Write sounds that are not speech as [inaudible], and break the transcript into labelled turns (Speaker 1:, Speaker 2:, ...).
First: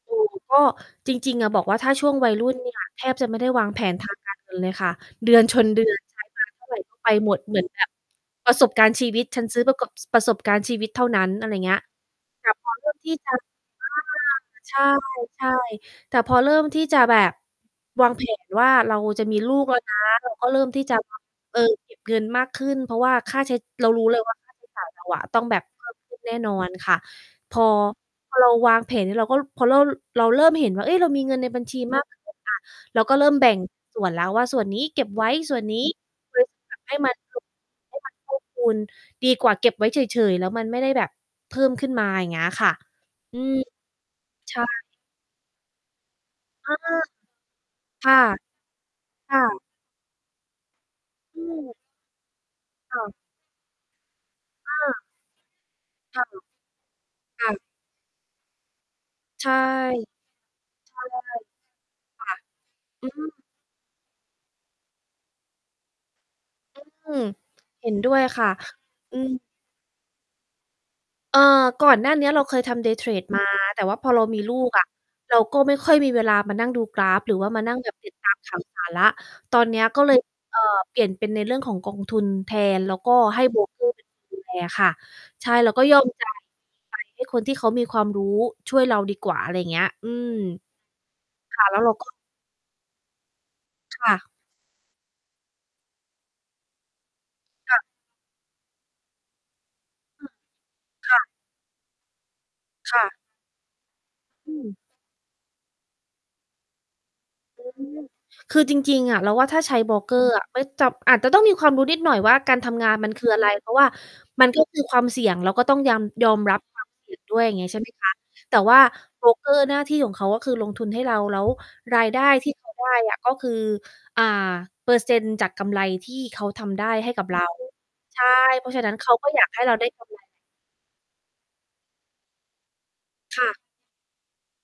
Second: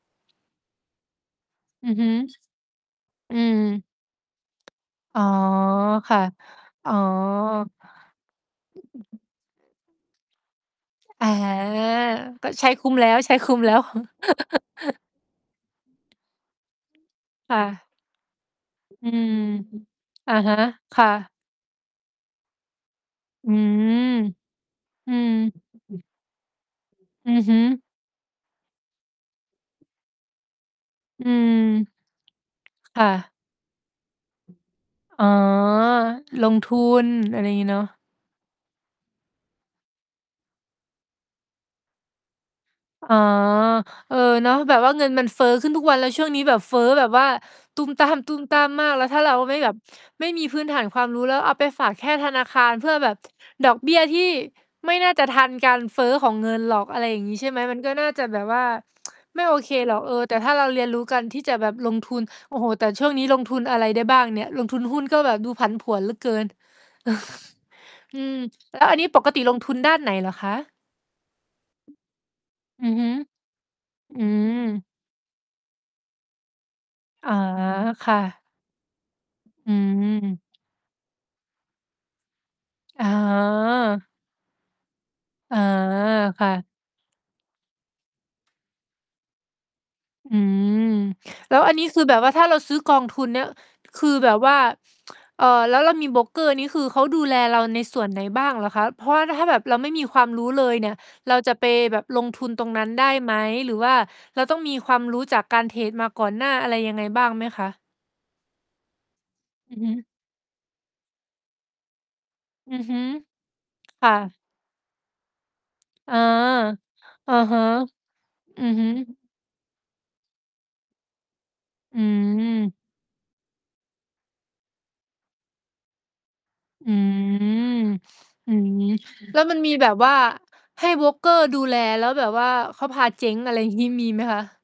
Speaker 1: อยู่ ก็ จริง ๆ อะ บอกว่าถ
Speaker 2: อื
Speaker 1: ้า
Speaker 2: อ
Speaker 1: ช
Speaker 2: ฮ
Speaker 1: ่
Speaker 2: ึ
Speaker 1: วงวัยรุ่น เนี่ย แทบจะ
Speaker 2: อ
Speaker 1: ไ
Speaker 2: ื
Speaker 1: ม่ได้
Speaker 2: ม
Speaker 1: วางแผน ทางการ เงินเลยค่ะ
Speaker 2: อ๋อ
Speaker 1: เดือนชนเดือน
Speaker 2: ค
Speaker 1: ใช
Speaker 2: ่ะ
Speaker 1: ้มาเท่าไร
Speaker 2: อ๋
Speaker 1: ก
Speaker 2: อ
Speaker 1: ็ไป หมด เหมือนแบบประสบการณ์ชีวิต ฉันซื้อประกบ ประสบการณ์ชีวิตเท่าน
Speaker 2: อ
Speaker 1: ั้
Speaker 2: า
Speaker 1: น อะไรอย่างเงี้ย แต
Speaker 2: ก็
Speaker 1: ่
Speaker 2: ใช
Speaker 1: พ
Speaker 2: ้
Speaker 1: อเ
Speaker 2: ค
Speaker 1: ลื
Speaker 2: ุ้
Speaker 1: อ
Speaker 2: ม
Speaker 1: ก
Speaker 2: แ
Speaker 1: ท
Speaker 2: ล
Speaker 1: ี
Speaker 2: ้ว
Speaker 1: ่จ
Speaker 2: ใช
Speaker 1: ะ
Speaker 2: ้คุ้มแล้ว
Speaker 1: อา ใช่
Speaker 2: [laughs]
Speaker 1: ใช่ แต่พอเริ่มที่จะแบบ
Speaker 2: ค่ะ
Speaker 1: วาง แผน ว่า เรา
Speaker 2: อื
Speaker 1: จะม
Speaker 2: ม
Speaker 1: ีลูกแล้วนะ เร
Speaker 2: อ
Speaker 1: า
Speaker 2: ะ
Speaker 1: ก็
Speaker 2: ฮ
Speaker 1: เ
Speaker 2: ะ
Speaker 1: ริ่มที่ จ
Speaker 2: ค
Speaker 1: ะ
Speaker 2: ่ะ
Speaker 1: เออ เก็บเงินมากขึ้น เพราะว่าค่า
Speaker 2: อ
Speaker 1: ใ
Speaker 2: ื
Speaker 1: ช้ เร
Speaker 2: ม
Speaker 1: ารู้เลย ว่า ค่าใช้จ่าย เรา
Speaker 2: อื
Speaker 1: อะ
Speaker 2: ม
Speaker 1: ต้องแบบ เพิ่ม
Speaker 2: [unintelligible]
Speaker 1: ขึ้น แน่นอนค่ะ
Speaker 2: อือฮ
Speaker 1: พ
Speaker 2: ึ
Speaker 1: อ พอเราวางแผน เราก็ เพราะเรา เราเริ่มเห็นว่า เฮ้ย เรามี
Speaker 2: อื
Speaker 1: เงินในบัญชี
Speaker 2: ม
Speaker 1: มากขึ้นอะ เร
Speaker 2: ค
Speaker 1: า
Speaker 2: ่
Speaker 1: ก็เริ่
Speaker 2: ะ
Speaker 1: มแบ่งส่วนแล้วว่า ส่วนนี้เก็บไ
Speaker 2: อ
Speaker 1: ว
Speaker 2: ๋อ
Speaker 1: ้ ส่วนนี้บริ
Speaker 2: ลงท
Speaker 1: ษั
Speaker 2: ุ
Speaker 1: ทให้
Speaker 2: น
Speaker 1: มา ค
Speaker 2: อ
Speaker 1: ื
Speaker 2: ะ
Speaker 1: อ
Speaker 2: ไรอย่างงี้เนาะ
Speaker 1: ให้มันเพิ่มพูน ดีกว่าเก็บไว้เฉย ๆ แล้วมันไม่ได้แบบเพิ่มขึ้นมา อย่างเงี้ยค่ะ
Speaker 2: อ๋อ
Speaker 1: อืม
Speaker 2: เออ เนา
Speaker 1: ใ
Speaker 2: ะ
Speaker 1: ช่
Speaker 2: แบบว่าเงินมันเฟ้อขึ้นทุกวัน แล้วช่วงนี้แบบ
Speaker 1: อ
Speaker 2: เฟ
Speaker 1: า
Speaker 2: ้อแบบว่าตู้มต
Speaker 1: ค
Speaker 2: ้
Speaker 1: ่ะ
Speaker 2: าม ๆ มาก แล้วถ้าเร
Speaker 1: ค
Speaker 2: า
Speaker 1: ่
Speaker 2: ไม่
Speaker 1: ะ
Speaker 2: แบบ ไม่มีพื้นฐานความรู้ แล้
Speaker 1: อ
Speaker 2: ว
Speaker 1: ื
Speaker 2: เอาไป
Speaker 1: อ
Speaker 2: ฝากแค่ธนาคารเพื่
Speaker 1: ค
Speaker 2: อ
Speaker 1: ่
Speaker 2: แบ
Speaker 1: ะ
Speaker 2: บ [tsk] ดอกเบี้ยที่
Speaker 1: อ
Speaker 2: ไม่
Speaker 1: า
Speaker 2: น่าจะทันการเฟ้อ
Speaker 1: ค่ะ
Speaker 2: ของเงินหรอก อะไรอย่างงี้
Speaker 1: ค
Speaker 2: ใช
Speaker 1: ่
Speaker 2: ่ไหม
Speaker 1: ะ
Speaker 2: มันก็น่าจะแบบว่า [tsk] ไม
Speaker 1: ใ
Speaker 2: ่
Speaker 1: ช่
Speaker 2: โอเคหรอก เออ แต่ถ้าเราเรียนรู้การที่จะแบบลงทุ
Speaker 1: ใช่ ค
Speaker 2: น
Speaker 1: ่ะ
Speaker 2: โอ้โฮ แต่ช
Speaker 1: อ
Speaker 2: ่
Speaker 1: ื
Speaker 2: วงนี้
Speaker 1: ม
Speaker 2: ลงทุนอะไรได้บ้างเนี่ย? ลงทุนหุ้น ก็แบบดูผันผวนเหลือเกิน
Speaker 1: อืม เห็นด้
Speaker 2: [sighs] อ
Speaker 1: ว
Speaker 2: ื
Speaker 1: ย
Speaker 2: ม
Speaker 1: ค่ะ
Speaker 2: แล้วอันนี้
Speaker 1: อื
Speaker 2: ปก
Speaker 1: ม
Speaker 2: ติลงทุนด้านไหนเหรอคะ?
Speaker 1: เอ่อ ก่อนหน้าเนี้ยเราเคยทำ
Speaker 2: อือ
Speaker 1: Day
Speaker 2: ฮึ
Speaker 1: trade มา แต่ว่าพอเ
Speaker 2: อ
Speaker 1: ร
Speaker 2: ื
Speaker 1: ามีลูกอ
Speaker 2: ม
Speaker 1: ะ เราก็ไม่ค่อยมีเวลามานั่งดูกราฟ
Speaker 2: อ
Speaker 1: ห
Speaker 2: ๋
Speaker 1: ร
Speaker 2: อ
Speaker 1: ือว่ามานั่งแบบ
Speaker 2: ค
Speaker 1: ติด
Speaker 2: ่
Speaker 1: ตาม
Speaker 2: ะ
Speaker 1: ข่าวสารแล้ว ตอน
Speaker 2: อื
Speaker 1: เนี้ยก็เลย
Speaker 2: ม
Speaker 1: เอ่อ เปลี่ยนเป็นในเรื่องของกองทุนแทน แล้ว
Speaker 2: อ๋
Speaker 1: ก
Speaker 2: อ
Speaker 1: ็ให้ โบรกเกอร์เป็น ดูแลค่ะ ใช่
Speaker 2: อ๋อ
Speaker 1: เราก็ยอม จ่าย
Speaker 2: ค
Speaker 1: เ
Speaker 2: ่ะ
Speaker 1: งินไป คนที่เขามีความรู้ช่วยเราดีกว่า อะไรอย่างเงี้ย อืม
Speaker 2: อืม แล
Speaker 1: ค
Speaker 2: ้ว
Speaker 1: ่ะ
Speaker 2: อั
Speaker 1: แล
Speaker 2: น
Speaker 1: ้ว
Speaker 2: นี้
Speaker 1: เรา
Speaker 2: คือ
Speaker 1: ก็
Speaker 2: แบบว่าถ้าเราซื้อกองทุนเนี่ย
Speaker 1: ค
Speaker 2: คือ
Speaker 1: ่ะ
Speaker 2: แบบว่า เอ่อ แล้วเรามีโบรกเกอร์ นี่คือเขาดูแลเรา
Speaker 1: ค่
Speaker 2: ใน
Speaker 1: ะ
Speaker 2: ส่วนไหนบ้างเหรอคะ? เพราะว่าถ้าแบบเราไม่มีคว
Speaker 1: อ
Speaker 2: า
Speaker 1: ื
Speaker 2: ม
Speaker 1: อ
Speaker 2: รู้เลยเนี่ย
Speaker 1: ค่ะ
Speaker 2: เราจะไปแบบลงทุนตรงนั้น
Speaker 1: ค่
Speaker 2: ได้
Speaker 1: ะ
Speaker 2: ไหม? หรือว่าเรา
Speaker 1: อื
Speaker 2: ต้องม
Speaker 1: ม
Speaker 2: ีความรู้จากการเทรดมาก่อนหน้า อะไรยังไงบ้างไหม
Speaker 1: อ
Speaker 2: ค
Speaker 1: ื
Speaker 2: ะ?
Speaker 1: ม คือจริง ๆ อะ เราว่า ถ้าใช
Speaker 2: อื
Speaker 1: ้
Speaker 2: อฮ
Speaker 1: โบร
Speaker 2: ึ
Speaker 1: กเกอร์อะ ไว้จับ อาจจะต้องมีความรู้นิดหน่อยว่า การท
Speaker 2: อือ
Speaker 1: ำงา
Speaker 2: ฮ
Speaker 1: น
Speaker 2: ึ
Speaker 1: มันคืออะไร เพราะว่า
Speaker 2: ค่ะ
Speaker 1: มันก็คือความเสี่ยง เราก็ต้องย
Speaker 2: อ๋อ
Speaker 1: ำ ยอมรับ ความเสี่ยง
Speaker 2: อ
Speaker 1: ด้
Speaker 2: ะ
Speaker 1: วย อย่า
Speaker 2: ฮ
Speaker 1: งง
Speaker 2: ะ
Speaker 1: ี้ ใช่ ไหมคะ แต่
Speaker 2: อือ
Speaker 1: ว่า
Speaker 2: ฮึ
Speaker 1: โบรกเกอร์หน้าที่ของเขาก็คือลงทุนให้เรา แล้ว
Speaker 2: อ
Speaker 1: ร
Speaker 2: ื
Speaker 1: ายได้ ที่เขา
Speaker 2: ม
Speaker 1: ได้อะ ก็คือ อ่า เปอร์เซ็นต์จากกำไรที่เขาทำได้
Speaker 2: อื
Speaker 1: ให้กับเรา
Speaker 2: ม
Speaker 1: ใช่
Speaker 2: [sniffs] อื
Speaker 1: เพราะฉะ
Speaker 2: อ
Speaker 1: นั้นเขาก็
Speaker 2: แ
Speaker 1: อ
Speaker 2: ล
Speaker 1: ย
Speaker 2: ้ว
Speaker 1: าก
Speaker 2: มั
Speaker 1: ใ
Speaker 2: น
Speaker 1: ห้
Speaker 2: ม
Speaker 1: เร
Speaker 2: ี
Speaker 1: าได
Speaker 2: แ
Speaker 1: ้
Speaker 2: บบ
Speaker 1: ก
Speaker 2: ว่
Speaker 1: ำ
Speaker 2: า
Speaker 1: ไร
Speaker 2: ให้โบรกเกอร์ดูแล แล้วแบบว่าเขาพาเจ๊
Speaker 1: ค
Speaker 2: ง
Speaker 1: ่
Speaker 2: อะ
Speaker 1: ะ
Speaker 2: ไรอย่าง งี้ มีไหมคะ?